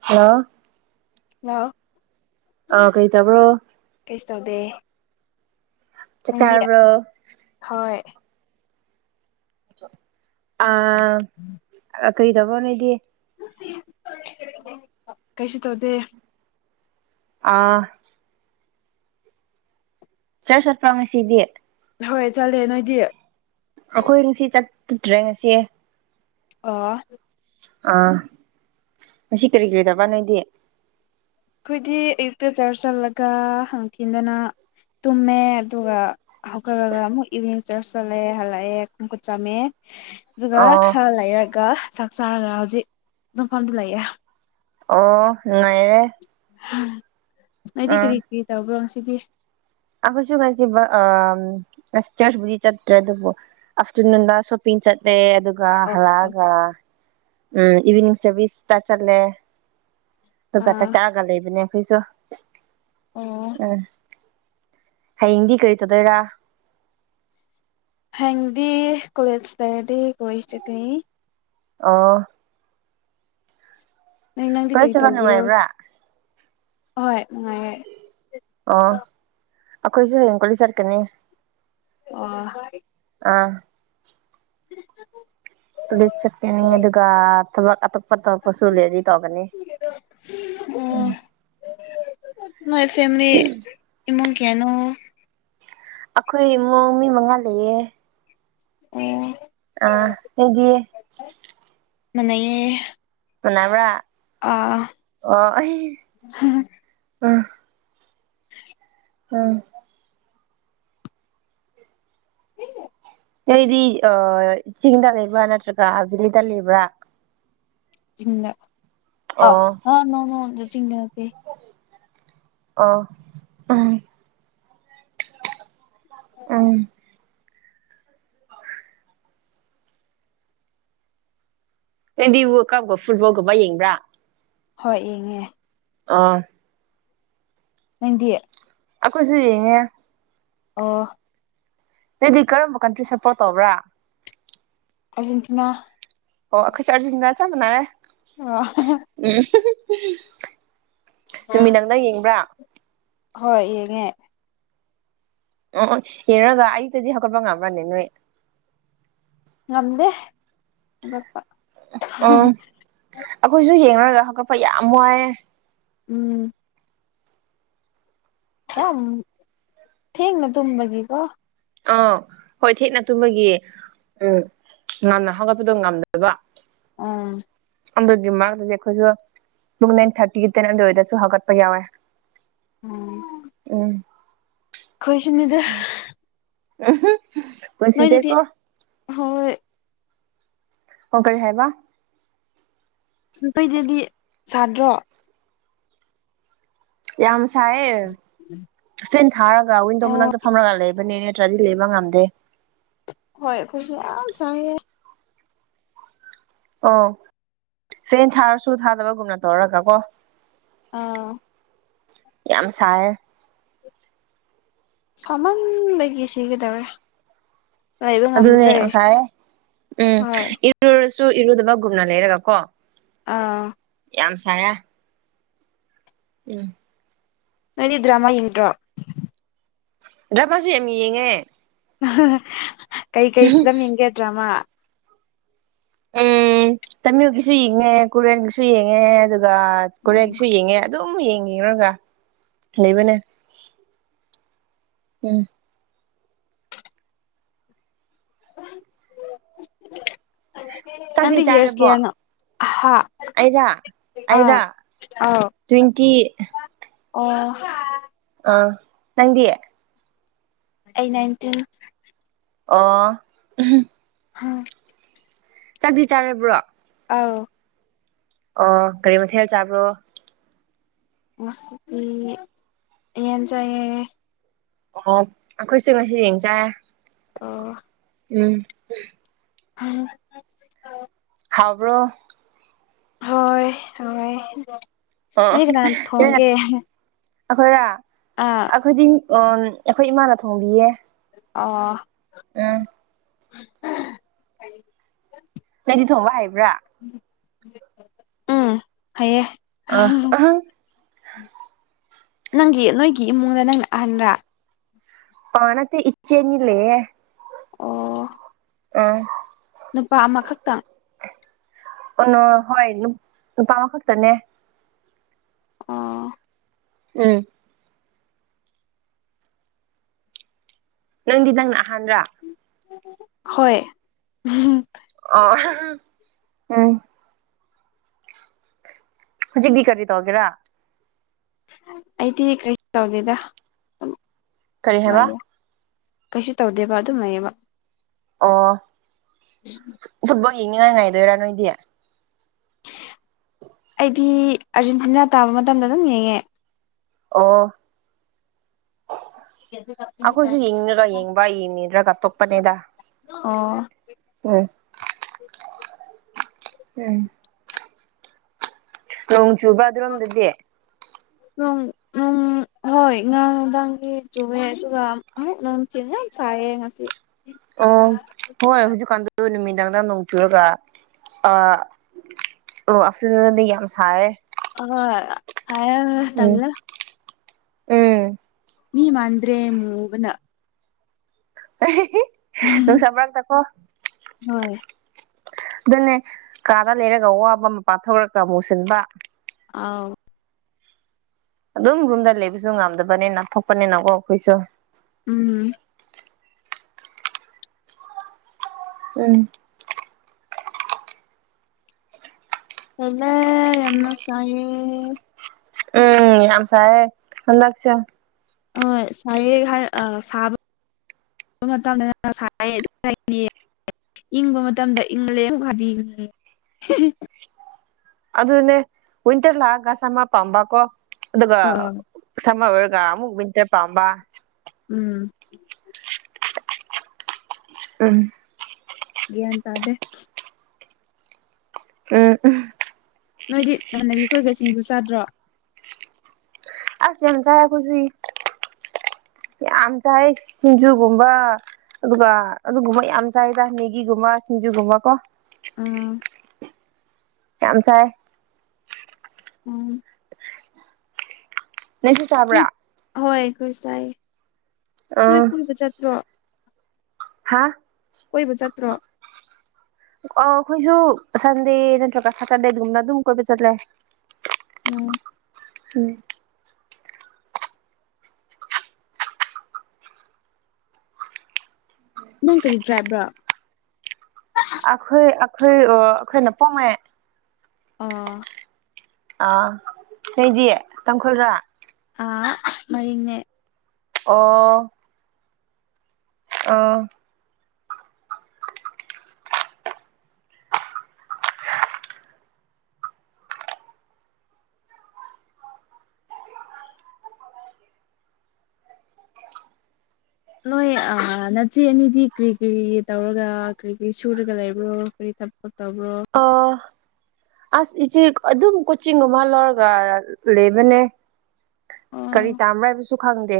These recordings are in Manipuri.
ꯍꯜꯂꯣ꯫ ꯍꯜꯂꯣ꯫ ꯑ ꯀꯩ ꯇꯥꯕ꯭ꯔꯣ꯫ ꯀꯩꯁꯨ ꯇꯧꯗꯦ꯫ ꯆꯥꯛ ꯅꯪꯗꯤ ꯆꯥꯔꯕ꯭ꯔꯣ ꯍꯣꯏ꯫ ꯑ ꯀꯔꯤ ꯇꯧꯕ ꯅꯣꯏꯗꯤ꯫ ꯀꯩꯁꯨ ꯇꯧꯗꯦ꯫ ꯑꯥ꯫ ꯆꯥꯔꯁ ꯆꯠꯄ꯭ꯔꯥꯎ ꯉꯁꯤꯗꯤ ꯍꯣꯏ ꯆꯠꯂꯦ ꯅꯣꯏꯗꯤ꯫ ꯑꯩꯈꯣꯏꯁꯤ ꯆꯠꯇꯗ꯭ꯔꯦ ꯉꯁꯤ ꯑꯣ ꯑꯥ ꯉꯁꯤ ꯀꯔꯤ ꯀꯔꯤꯗꯕꯥ ꯅꯣꯏꯗꯤ ꯑꯩꯈꯣꯏꯗꯤ ꯑꯌꯨꯛꯇ ꯆꯔ ꯆꯠꯂꯒ ꯍꯥꯡꯈꯤꯗꯅ ꯇꯨꯝꯃꯦ ꯑꯗꯨꯒ ꯍꯧꯀꯠꯂꯒ ꯑꯃꯨꯛ ꯏꯚꯅꯤꯡ ꯆꯔꯆ ꯆꯠꯂꯛꯑꯦ ꯍꯜꯂꯛꯑꯦ ꯈꯣꯡꯀꯨꯠ ꯆꯝꯃꯦ ꯑꯗꯨꯒ ꯑꯣ ꯈꯔ ꯂꯩꯔꯒ ꯆꯥꯛ ꯆꯥꯔꯒ ꯍꯧꯖꯤꯛ ꯑꯗꯨꯐꯝꯗꯨ ꯂꯩꯌꯦ ꯑꯣ ꯉꯅꯨꯡꯉꯥꯏꯔꯦ ꯑꯩꯗꯤ ꯀꯔꯤ ꯀꯔꯤ ꯇꯧꯕ꯭ꯔꯣ ꯁꯤꯗꯤ ꯑꯩꯈꯣꯏꯁꯨ ꯀꯥꯏꯁꯤꯦ ꯑꯕꯨꯗꯤ ꯆꯠꯇ꯭ꯔꯦ ꯑꯗꯨꯕꯨ ꯑꯐꯇꯔꯅꯨꯟꯗ ꯁꯣꯞ ꯏꯤꯟ ꯆꯠꯇꯦ ꯑꯗꯨ ꯑꯣ ꯑꯣ ꯍꯂꯒ ꯎꯝ ꯏꯚꯅꯤꯡ ꯆꯕꯤꯁ ꯇ ꯆꯂꯦ ꯑꯗꯨꯒ ꯆꯥꯛ ꯑꯥ ꯆꯥꯛꯑꯒ ꯂꯩꯕꯅꯦ ꯑꯩꯈꯣꯏꯁꯨ ꯑꯣ ꯎꯝ ꯍꯌꯦꯡꯗꯤ ꯀꯔꯤ ꯇꯧꯗꯣꯏꯔꯥ ꯍꯪꯗꯤ ꯀꯣꯂꯁꯇꯔꯗꯤ ꯀꯣꯏꯁ ꯆꯀꯅꯤ ꯑꯥ ꯅꯪ ꯅꯪꯗꯤ ꯀꯣꯂꯦꯖ ꯀꯔꯤ ꯆꯠꯄ ꯇꯧꯕꯤꯔꯣ ꯅꯨꯡꯉꯥꯏꯕ꯭ꯔꯥ ꯑꯍꯣꯏ ꯅꯨꯡꯉꯥꯏꯔꯦ ꯑꯣ ꯑꯩꯈꯣꯏꯁꯨ ꯍꯌꯦꯡ ꯀꯣꯂꯤ ꯆꯠꯛꯀꯅꯤ ꯑꯣ ꯑꯥ [inaudible] ꯄꯨꯂꯤꯁ ꯆꯛꯇꯦꯅꯤ ꯑꯗꯨꯒ ꯊ ꯐꯠꯇꯣ ꯐꯠꯁꯨ ꯂꯩꯔꯤ ꯇꯧꯒꯅꯤ ꯎꯝ ꯅꯣꯏ ꯐꯦꯃꯤꯂꯤ ꯏꯃꯨꯡ ꯀꯌꯥꯅꯣ ꯑꯩꯈꯣꯏ ꯏꯃꯨꯡ ꯃꯤ ꯃꯉꯥ ꯂꯩꯌꯦ ꯑꯣ ꯑ ꯍꯗꯤ ꯃ ꯃꯕ ꯑꯥ ꯑꯣ ꯑꯩ ꯑ ꯎꯝ ꯊ ꯅꯗꯤ ꯑ ꯆꯤꯡꯗ ꯂꯩꯕ꯭ꯔꯥ ꯅꯠꯇ꯭ꯔꯒ ꯕꯦꯂꯤꯗ ꯂꯩꯕ꯭ꯔꯥ ꯆꯤꯡ ꯑ ꯑ ꯅꯅ ꯆꯤꯡ ꯑ ꯎ ꯎꯝ ꯀꯦꯟꯗꯤ ꯕꯨ ꯀꯔꯒꯨꯝꯕ ꯐꯨꯠꯕꯣꯜꯒꯨꯝꯕ ꯌꯦꯡꯕ꯭ꯔꯥ ꯍꯣꯏ ꯏꯉꯦ ꯑꯥ ꯅꯗꯤꯌꯦ ꯑꯩꯈꯣꯏꯁꯨ ꯌꯦꯡꯉꯦ ꯑꯣ ꯅꯗꯤ ꯀꯔꯝꯕ ꯀꯟꯇ꯭ꯔꯤ ꯁꯞꯄꯣꯔꯠ ꯇꯧꯕ꯭ꯔꯥ ꯑꯔꯖꯦꯟꯇꯤꯅꯥ ꯑꯣ ꯑꯈ ꯆ ꯑꯔꯖꯟ ꯌꯥ ꯆ ꯃꯅꯔꯦ ꯑ ꯎꯝ ꯅꯨꯃꯤꯠ ꯅꯪꯅ ꯌꯦꯡꯕ꯭ꯔꯥ ꯍꯣꯏ ꯌꯦꯡꯉꯦ ꯑꯣ ꯌꯦꯡꯔꯒ ꯑꯌꯨꯛꯇꯗꯤ ꯍꯧꯒꯠꯄ ꯉꯝꯕ꯭ꯔ ꯅꯅꯦ ꯅꯣꯏ ꯉꯝꯗꯦꯝꯕꯄ ꯎꯝ ꯑꯩꯈꯣꯏꯁꯨ ꯌꯦꯡꯅꯔꯒ ꯍꯧꯒꯠꯄ ꯌꯥꯝ ꯋꯥꯏꯑꯦ ꯎꯝ ꯌꯥꯝ ꯊꯦꯡꯡꯅ ꯇꯨꯃꯒꯤ ꯀꯣ ꯑꯥꯎ ꯍꯣꯏ ꯊꯦꯛꯠꯅ ꯇꯨꯝꯕꯒꯤ ꯎꯝ ꯉꯝꯅ ꯍꯧꯒꯠꯄꯗꯣ ꯉꯝꯗꯕ ꯎꯝ ꯑꯗꯨꯒꯤ ꯃꯛꯇꯗꯤ ꯑꯩꯈꯣꯏꯁꯨ ꯄꯨꯡ ꯏ ꯊꯥꯔꯇꯤꯒꯤ ꯇꯦꯟ ꯑꯗꯨ ꯑꯣꯏꯗꯁꯨ ꯍꯧꯒꯠꯄ ꯌꯥꯎꯋꯦ ꯎꯝ ꯎꯝ ꯈꯣꯏꯁꯨꯅꯤꯗ [unintelligible] ꯅꯣꯏꯗꯗꯤ ꯍꯣꯏ ꯑꯣ ꯀꯔꯤ ꯍꯥꯏꯕ ꯅ ꯈꯣꯏꯗꯗꯤ ꯁꯥꯗ꯭ꯔꯣ ꯌꯥꯝ ꯁꯥꯏꯌꯦ ꯐꯦꯟ ꯊꯥꯔꯒ ꯋꯤꯟꯗꯣ ꯑꯣ ꯃꯅꯥꯛꯇ ꯐꯝꯔꯒ ꯂꯩꯕꯅꯦ [unintelligible] ꯂꯩꯕ ꯉꯝꯗꯦ ꯍꯣꯏ ꯑꯩꯈꯣꯏꯁꯨ ꯌꯥꯝ ꯁꯥꯏꯌꯦ ꯑꯣ ꯐꯦꯟ ꯊꯥꯔꯁꯨ ꯊꯥꯗꯕꯒꯨꯝꯅ ꯇꯧꯔꯒ ꯀꯣ ꯑꯝ ꯌꯥꯝ ꯁꯥꯏꯌꯦ ꯁꯥꯃꯟꯗꯒꯤ ꯁꯤꯒꯗꯧꯔꯦ ꯂꯩꯕ ꯑꯗꯨꯅꯦ ꯉꯝꯗ꯭ꯔꯦ ꯌꯥꯝ ꯁꯥꯏꯌꯦ ꯎꯝ ꯍꯣꯏ ꯏꯔꯨꯔꯁꯨ ꯏꯔꯨꯗꯕꯒꯨꯝꯅ ꯂꯩꯔꯒꯀꯣ ꯑꯥ ꯌꯥꯝ ꯁꯥꯏꯌꯦ ꯎꯝ ꯅꯣꯏꯗꯤ ꯗ꯭ꯔꯃꯥ ꯌꯦꯡꯗ꯭ꯔꯣ ꯗ꯭ꯔꯃꯥꯁꯨ ꯌꯥꯝ ꯌꯦꯡꯉꯦ [unintelligible] ꯀꯩꯀꯩ ꯐꯤꯂꯝ ꯌꯦꯡꯒꯦ ꯗ꯭ꯔꯃꯥ ꯎꯝ ꯇꯥꯃꯤꯜꯒꯤꯁꯨ ꯌꯦꯡꯉꯦ ꯀꯣꯔꯤꯌꯥꯟꯒꯤꯁꯨ ꯌꯦꯡꯉꯦ ꯑꯗꯨꯒ ꯀꯣꯔꯤꯌꯥꯟꯒꯤꯁꯨ ꯌꯦꯡꯉꯦ ꯑꯗꯨꯝ ꯌꯦꯡ ꯌꯦꯡꯉꯨꯔꯒ ꯂꯩꯕꯅꯦ ꯎꯝ ꯆꯥꯛꯇꯤ ꯅꯣꯗꯤ ꯌꯔꯁ ꯀꯌꯥꯅꯣ ꯍꯥ ꯑꯩꯔ ꯑꯥ ꯑꯩꯔ ꯑꯥꯎ ꯇ꯭ꯋꯦꯟꯇꯤ ꯑꯣ ꯑ ꯅꯪꯗꯤ ꯑꯩ ꯅꯥꯏꯟꯇꯤꯟ ꯑꯣ ꯍꯥ ꯆꯥꯛꯗꯤ ꯆꯥꯔꯕ꯭ꯔꯣ ꯑꯥꯎ ꯑꯣ ꯀꯔꯤ ꯃꯊꯦꯜ ꯆꯥꯕ꯭ꯔꯣ ꯉꯁꯤꯗꯤ ꯎꯌꯦꯟ ꯆꯥꯏꯌꯦ ꯑꯣ ꯑꯩꯈꯣꯏꯁꯨ ꯉꯁꯤ ꯌꯦꯟ ꯆꯥꯔꯦ ꯑ ꯎꯝ ꯎꯝ ꯍꯥꯎꯕ꯭ꯔꯣ ꯍꯣꯏ ꯍꯥꯎꯌꯦ ꯑꯣ [unintelligible] ꯑꯩꯈꯣꯏꯔꯥ ꯑꯥ ꯑꯩꯈꯣꯏꯗꯤ ꯑꯩꯈꯣꯏ ꯏꯃꯥꯅ ꯊꯣꯡꯕꯤꯌꯦ ꯑ ꯑꯝ [unintelligible] ꯅꯪꯗꯤ ꯊꯣꯡꯕ ꯍꯩꯕ꯭ꯔꯥ ꯎꯝ ꯍꯩꯌꯦ ꯑ [unintelligible] ꯅꯪꯒꯤ ꯅꯣꯏꯒꯤ ꯏꯃꯨꯡꯗ ꯅꯪꯅ ꯑꯍꯟꯔꯥ ꯅꯠꯇꯦ ꯏꯆꯦ ꯑꯅꯤ ꯂꯩꯌꯦ ꯑꯣ ꯎꯝ ꯅꯨꯄꯥ ꯑꯃꯈꯛꯇꯪ ꯍꯣꯏ ꯅꯨꯄꯥ ꯑꯃꯈꯛꯇꯅꯦ ꯑꯣ ꯎꯝ ꯅꯪꯗꯤ ꯅꯪ ꯅꯍꯥꯟꯕ꯭ꯔꯥ ꯍꯣꯏ ꯑꯣ [unintelligible] ꯍꯧꯖꯤꯛꯗꯤ ꯀꯔꯤ ꯇꯒꯦꯔꯥ ꯑꯩꯗꯤ ꯀꯔꯤ ꯇꯧꯗꯦꯗ ꯑꯗꯨ ꯀꯔꯤ ꯍꯥꯏꯕ ꯅꯨꯡꯉꯥꯏꯌꯦ ꯀꯩꯁꯨ ꯇꯧꯗꯦꯕ ꯑꯗꯨꯝ ꯂꯩꯌꯦꯕ ꯑꯣ [unintelligible] ꯐꯨꯠꯕꯣꯜ ꯌꯦꯡꯅꯤꯡꯉꯥꯏ ꯉꯥꯏꯗꯣꯏꯔꯥ ꯅꯣꯏꯗꯤ ꯑꯩꯗꯤ ꯑꯥꯔꯖꯦꯟꯇꯤꯅꯥ ꯇꯥꯕ ꯃꯇꯝꯗ ꯑꯗꯨꯝ ꯌꯦꯡꯉꯦ ꯑꯣ [unintelligible] ꯑꯩꯈꯣꯏꯁꯨ ꯌꯦꯡꯅꯤꯡꯔꯒꯥ ꯌꯦꯡꯕ ꯌꯦꯡꯅꯤꯗꯔꯥꯒ ꯇꯣꯛꯄꯅꯦꯗ ꯑꯣ ꯎꯝ ꯎꯝ ꯅꯣꯡ ꯆꯨꯕ꯭ꯔꯥ ꯑꯗꯨꯔꯣꯝꯗꯗꯤ ꯅꯣꯡ ꯎꯝ ꯍꯣꯏ ꯉꯥꯡ ꯅꯨꯡꯗꯥꯡꯒꯤ ꯆꯨꯝꯑꯦ ꯑꯗꯨꯒ ꯑꯃꯨꯛ ꯅꯨꯡꯊꯤꯜ ꯌꯥꯝ ꯁꯥꯏꯌꯦ ꯉꯁꯤ ꯑꯣ ꯍꯣꯏ ꯍꯧꯖꯤꯛꯀꯥꯟꯗꯨ ꯅꯨꯃꯤꯗꯥꯡꯗ ꯅꯣꯡ ꯆꯨꯔꯒ ꯑ ꯑꯣ ꯑꯥꯐꯇꯔꯅꯨꯟꯗꯤ ꯌꯥꯝ ꯁꯌꯦ ꯎꯝ [unintelligible] ꯎꯝ ꯃꯤꯃꯟꯗ꯭ꯔꯦ ꯃꯨꯕꯅ ꯅꯨꯡꯁ ꯃꯔꯛꯇ ꯀꯣ ꯍꯣꯏ ꯑꯗꯨꯅꯦ ꯀꯥꯗ ꯂꯩꯔꯒ ꯋꯥꯕ [unintelligible] ꯃꯨꯁꯤꯟꯕ ꯑꯧ ꯑꯗꯨꯝ ꯔꯨꯝꯗ ꯂꯩꯕꯁꯨ ꯉꯝꯗꯕꯅꯤꯅ ꯊꯣꯛꯄꯅꯤꯅꯀꯣ ꯑꯩꯈꯣꯏꯁꯨ ꯎꯝ ꯎꯝ [unintelligible] ꯌꯥꯝꯅ ꯁꯥꯏꯌꯦ ꯎꯝ ꯌꯥꯝꯁꯥꯏꯌꯦ ꯍꯟꯗꯥꯛꯁꯦ ꯑꯣ ꯁꯥꯏꯌꯦ ꯍꯥꯏ ꯁꯥꯕ [unintelligible] ꯏꯪꯕ ꯃꯇꯝꯗ ꯏꯪꯂꯦ ꯑꯃꯨꯛ ꯍꯥꯏꯕꯤꯒꯅꯤ ꯑꯗꯨꯅꯦ ꯋꯤꯟꯇꯔ ꯂꯥꯛꯑꯒ ꯁꯃꯔ ꯄꯥꯝꯕꯀꯣ ꯑꯗꯨꯒ ꯑꯥ ꯁꯥꯃꯔ ꯑꯣꯏꯔꯒ ꯑꯃꯛ ꯋꯤꯟꯇꯔ ꯄꯝꯕ ꯎꯝ ꯎꯝ ꯒꯌ꯭ꯥꯟ ꯇꯗꯦ ꯎꯝ [unintelligible] ꯅꯣꯏꯗꯤ ꯅꯃꯟꯅꯕꯤ ꯈꯣꯏꯒ ꯁꯤꯡꯖꯨ ꯆꯥꯗ꯭ꯔꯣ ꯑꯁ ꯌꯥꯝ ꯆꯥꯏ ꯑꯩꯈꯣꯏꯗꯤ ꯌꯥꯝ ꯆꯥꯏ ꯁꯤꯡꯖꯨꯒꯨꯝꯕ ꯑꯗꯨꯒ ꯑꯗꯨꯒꯨꯝꯕ ꯌꯥꯝ ꯆꯥꯏꯗ ꯃꯦꯒꯤꯒꯨꯝꯕ ꯁꯤꯡꯖꯨꯒꯨꯝꯕ ꯀꯣ ꯎꯝ ꯌꯥꯝ ꯆꯥꯏꯌꯦ ꯎꯝ ꯅꯪꯁꯨ ꯍꯣꯏ ꯆꯥꯕ꯭ꯔꯥ ꯍꯣꯏ ꯑꯩꯈꯣꯏ ꯆꯥꯏ ꯑ ꯅꯣꯏ ꯄꯨꯟꯕ ꯆꯠꯇ꯭ꯔꯣ ꯍꯥꯥ ꯀꯣꯏꯕ ꯆꯠꯇ꯭ꯔꯣ ꯑꫭ ꯑꯩꯈꯣꯏꯁꯨ ꯁꯟꯗꯦ ꯅꯠꯇ꯭ꯔꯒ ꯁꯦꯇꯔꯗꯦꯗꯨꯒꯨꯝꯕꯗ ꯑꯗꯨꯝ ꯀꯣꯏꯕ ꯆꯠꯂꯦ ꯎꯝ ꯎꯝ ꯅꯪ ꯀꯔꯤ ꯇ꯭ꯔꯥꯞꯔꯥ ꯑꯩꯈꯣꯏ ꯑꯩꯈꯣꯏ ꯑꯩꯈꯣꯏꯅ ꯄꯣꯃꯦ ꯑꯥ ꯑꯥ ꯅꯪꯗꯤ ꯇꯥꯡꯈꯨꯜꯔꯥ ꯑꯥ ꯃꯔꯤꯟꯅꯦ ꯑꯣ ꯑꫭ ꯅꯣꯏ ꯅꯆꯦ ꯑꯅꯤꯗꯤ ꯀꯔꯤ ꯀꯔꯤ ꯇꯧꯔꯒ ꯀꯔꯤ ꯀꯔꯤ ꯁꯨꯔꯒ ꯂꯩꯕ꯭ꯔꯣ ꯀꯔꯤ ꯊ ꯕꯛ ꯇꯧꯕꯔꫭ ꯑꯥ ꯑꯁ ꯏꯆꯦ ꯑꯗꯨꯝ ꯀꯣꯆꯤꯡꯒꯨꯝꯕ ꯂꯧꯔꯒ ꯂꯩꯕꯅꯦ ꯑꯣ ꯀꯔꯤ ꯇꯥꯟꯕ꯭ꯔ ꯍꯥꯏꯕꯁꯨ ꯈꯪꯗꯦ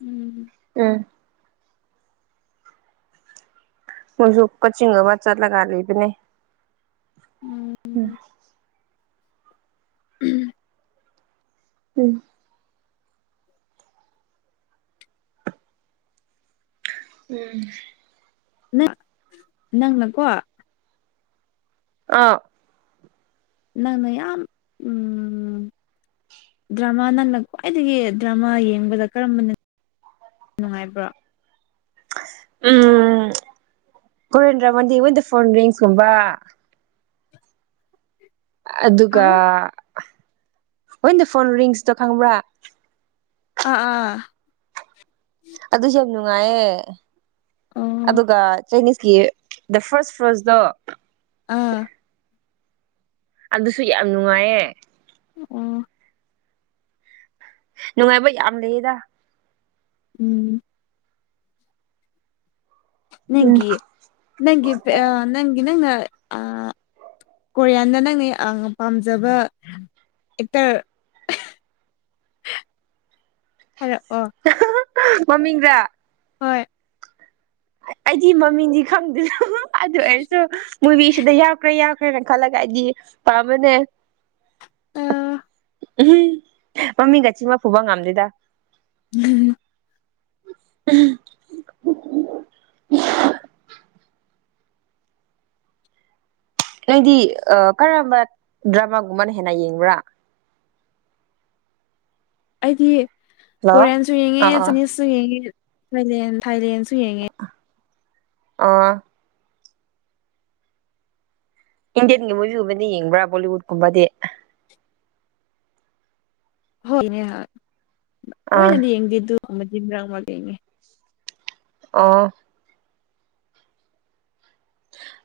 ꯎꯝ ꯎꯝ ꯃꯣꯏꯁꯨ ꯀꫭꯆꯤꯡꯒꯨꯝꯕ ꯆꯠꯂꯒ ꯂꯩꯕꯅꯦ ꯎꯝ ꯎꯝ ꯎꯝ ꯎꯝ ꯅꯪ ꯅꯪꯅꯀꯣ ꯑꯥ ꯅꯪꯅ ꯌꯥꯝ ꯎꯝ ꯗ꯭ꯔꯃꯥ ꯅꯪꯅ ꯈ꯭ꯋꯥꯏꯗꯒꯤ ꯗ꯭ꯔꯃꯥ ꯌꯦꯡꯕꯗ ꯀꯔꯝꯕꯅ ꯅꯨꯡꯉꯥꯏꯕ꯭ꯔꯣ ꯎꯝ ꯀ꯭ꯔꯦꯌꯟ ꯗ꯭ꯔꯃꯥꯗꯤ ꯋꯦꯟ ꯗꯥ ꯐꫭꯟ ꯔꯤꯡꯁ ꯀꯨꯝꯕ ꯑꯗꯨꯒ ꯍꯥꯎ ꯋꯦꯟ ꯗꯥ ꯐꯣꯟ ꯔꯤꯡꯁꯇꯣ ꯈꯪꯕ꯭ꯔꯥ ꯑꯥ ꯑꯥ ꯑꯗꯨꯁꯨ ꯌꯥꯝ ꯅꯨꯡꯉꯥꯏꯌꯦ ꯑꯣ ꯑꯗꯨꯒ ꯆꯥꯏꯅꯤꯁꯀꯤ ꯗ ꯐꯥꯔꯁ ꯐ꯭ꯔꯣꯁ ꯗꯣ ꯑꯥ ꯑꯗꯨꯁꯨ ꯌꯥꯝ ꯅꯨꯡꯉꯥꯏꯌꯦ ꯑꯣ ꯅꯨꯡꯉꯥꯏꯕ ꯌꯥꯝ ꯂꯩꯌꯦꯗ ꯎꯝ ꯎꯝ ꯅꯪꯒꯤ ꯅꯪꯒꯤ ꯑ ꯅꯪꯒꯤ ꯅꯪꯅ ꯑꯥ ꯀꯣꯔꯤꯌꯥꯟꯗ ꯅꯪꯅꯦ ꯄꯥꯝꯖꯕ ꯑꯦꯛꯇꯔ ꯍꯥꯏꯔꯛ ꯑꯣ ꯃꯃꯤꯡꯗ ꯍꯣꯏ ꯑꯩꯗꯤ ꯃꯃꯤꯡꯗꯤ ꯈꯪꯗꯦꯅ ꯑꯗꯨ ꯑꯣꯏꯔꯁꯨ ꯃꯨꯕꯤꯁꯤꯗ ꯌꯥꯎꯈ꯭ꯔꯦ ꯌꯥꯎ ꯈꯔ ꯈꯜꯂꯒ ꯑꯩꯗꯤ ꯄꯥꯝꯕꯅꯦ ꯑꯥ ꯎꯝ ꯃꯃꯤꯡꯒ ꯆꯤꯟꯐꯥ ꯄꯨꯕ ꯉꯝꯗꯦꯗ ꯎꯝ ꯎꯝ ꯎ ꯅꯗꯤ ꯀꯔꯝꯕ ꯗ꯭ꯔꯃꯥꯒꯨꯝꯕꯅ ꯍꯦꯟꯅ ꯌꯦꯡꯕ꯭ꯔꯥ ꯑꯩꯗꯤ ꯍꯜꯂꯣ ꯀꯣꯔꯤꯌꯥꯟꯁꯨ ꯌꯦꯡꯉꯦ ꯑꯥ ꯑꯥ ꯆꯥꯏꯅꯤꯁꯁꯨ ꯌꯦꯡꯉꯦ ꯊꯥꯏꯂꯦꯟ ꯊꯥꯏꯂꯦꯟꯁꯨ ꯌꯦꯡꯉꯦ ꯑ ꯏꯟꯗꯤꯌꯟꯒꯤ ꯃꯨꯚꯒꯨꯝꯕꯅ ꯌꯦꯡꯕ꯭ꯔꯥ ꯕꯣꯂꯤꯋꯨꯠꯀꯨꯝꯕꯗꯤ ꯍꯣꯏ ꯑꯥ ꯅꯦꯍꯇꯣꯏꯅꯗꯤ ꯌꯦꯡꯗꯦ ꯑꯗꯨꯃ ꯃꯔꯛ ꯃꯔꯛ ꯌꯦꯡꯉꯦ ꯑꯥ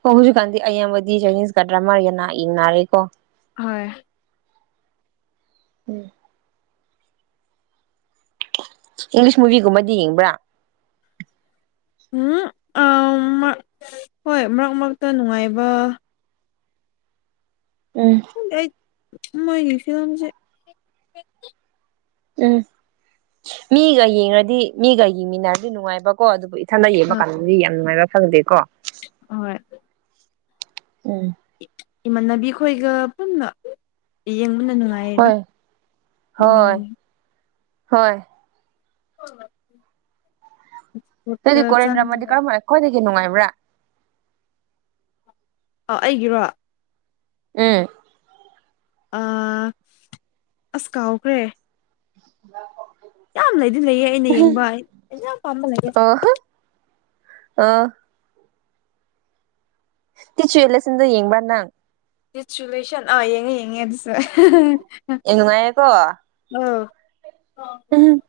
ꯑꯣ ꯍꯧꯖꯤꯛꯀꯥꯟꯗꯤ ꯑꯕꯗꯤ ꯆꯥꯏꯅꯤꯁ ꯀꯗ꯭ꯔꯥ ꯃꯥꯔꯒꯅ ꯏ ꯅꯥꯔꯦꯀꯣ ꯍꯣꯏ ꯎꯝ ꯏꯪꯂꯤꯁ ꯃꯨꯚꯤꯒꯨꯝꯕꯗꯤ ꯌꯦꯡꯕ꯭ꯔꯥ ꯎꯝ ꯍꯣꯏ ꯃꯔꯛ ꯃꯔꯛꯇ ꯅꯨꯡꯉꯥꯏꯕ ꯎꯝ ꯃꯣꯏꯒꯤ ꯐꯤꯂꯝꯁꯦ ꯎꯝ ꯃꯤꯒ ꯌꯦꯡꯉꯗꯤ ꯃꯤꯒ ꯌꯦꯡꯃꯤꯟꯅꯔꯗꯤ ꯅꯨꯡꯉꯥꯏꯕꯀꯣ ꯑꯗꯨꯕꯨ ꯏꯊꯟꯇꯥ ꯌꯦꯡꯕ ꯑ ꯀꯥꯟꯗꯗꯤ ꯌꯥꯝ ꯅꯨꯡꯉꯥꯏꯕ ꯐꯪꯗꯦꯀꯣ ꯍꯣꯏ ꯎꯝ ꯏꯃꯥꯟꯅꯕꯤ ꯈꯣꯏꯒ ꯄꯨꯟꯅ ꯌꯦꯡꯕꯅ ꯅꯨꯡꯉꯥꯏ ꯍꯣꯏ ꯍꯣꯏ ꯍꯣꯏ ꯑꯣ ꯑꯗꯨꯗꯤ ꯀꯣꯔꯦꯟꯗ꯭ꯔꯃꯗꯤ ꯀꯔꯝ ꯍꯥꯏꯅ ꯑꯩꯈꯣꯏꯗꯒꯤ ꯅꯨꯡꯉꯥꯏꯕ꯭ꯔꯥ ꯑꯥꯎ ꯑꯩꯒꯤꯔꯣ ꯎꯝ ꯑꯁ ꯀꯥꯎꯈ꯭ꯔꯦ ꯍ ꯌꯥꯝ ꯂꯩꯗꯤ ꯂꯩꯌꯦ ꯑꯩꯅ ꯌꯦꯡꯕ ꯑꯩꯅ ꯌꯥꯝ ꯄꯥꯝꯕ ꯂꯩꯌꯦ ꯑꯥ ꯇꯁꯨꯨ ꯌꯦꯂꯁꯤꯟꯗꯣ ꯌꯦꯡꯕ ꯅꯪ ꯆꯨꯂꯦꯁꯟ ꯑꯥ ꯌꯦꯡꯉꯦ ꯌꯦꯡꯉꯦ ꯑꯗꯨꯁꯨ ꯑꯦ ꯅꯨꯡꯉꯥꯏꯌꯦꯀꯣ ꯎꯝ ꯎꯝ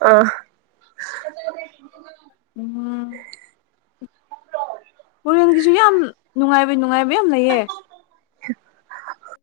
ꯑ ꯎꯝ ꯍꯣꯔꯦꯟꯒꯤꯁꯨ ꯌꯥꯝ ꯅꯨꯡꯉꯥꯏꯕ ꯅꯨꯡꯉꯥꯏꯕ ꯌꯥꯝ ꯂꯩꯌꯦ [unintelligible]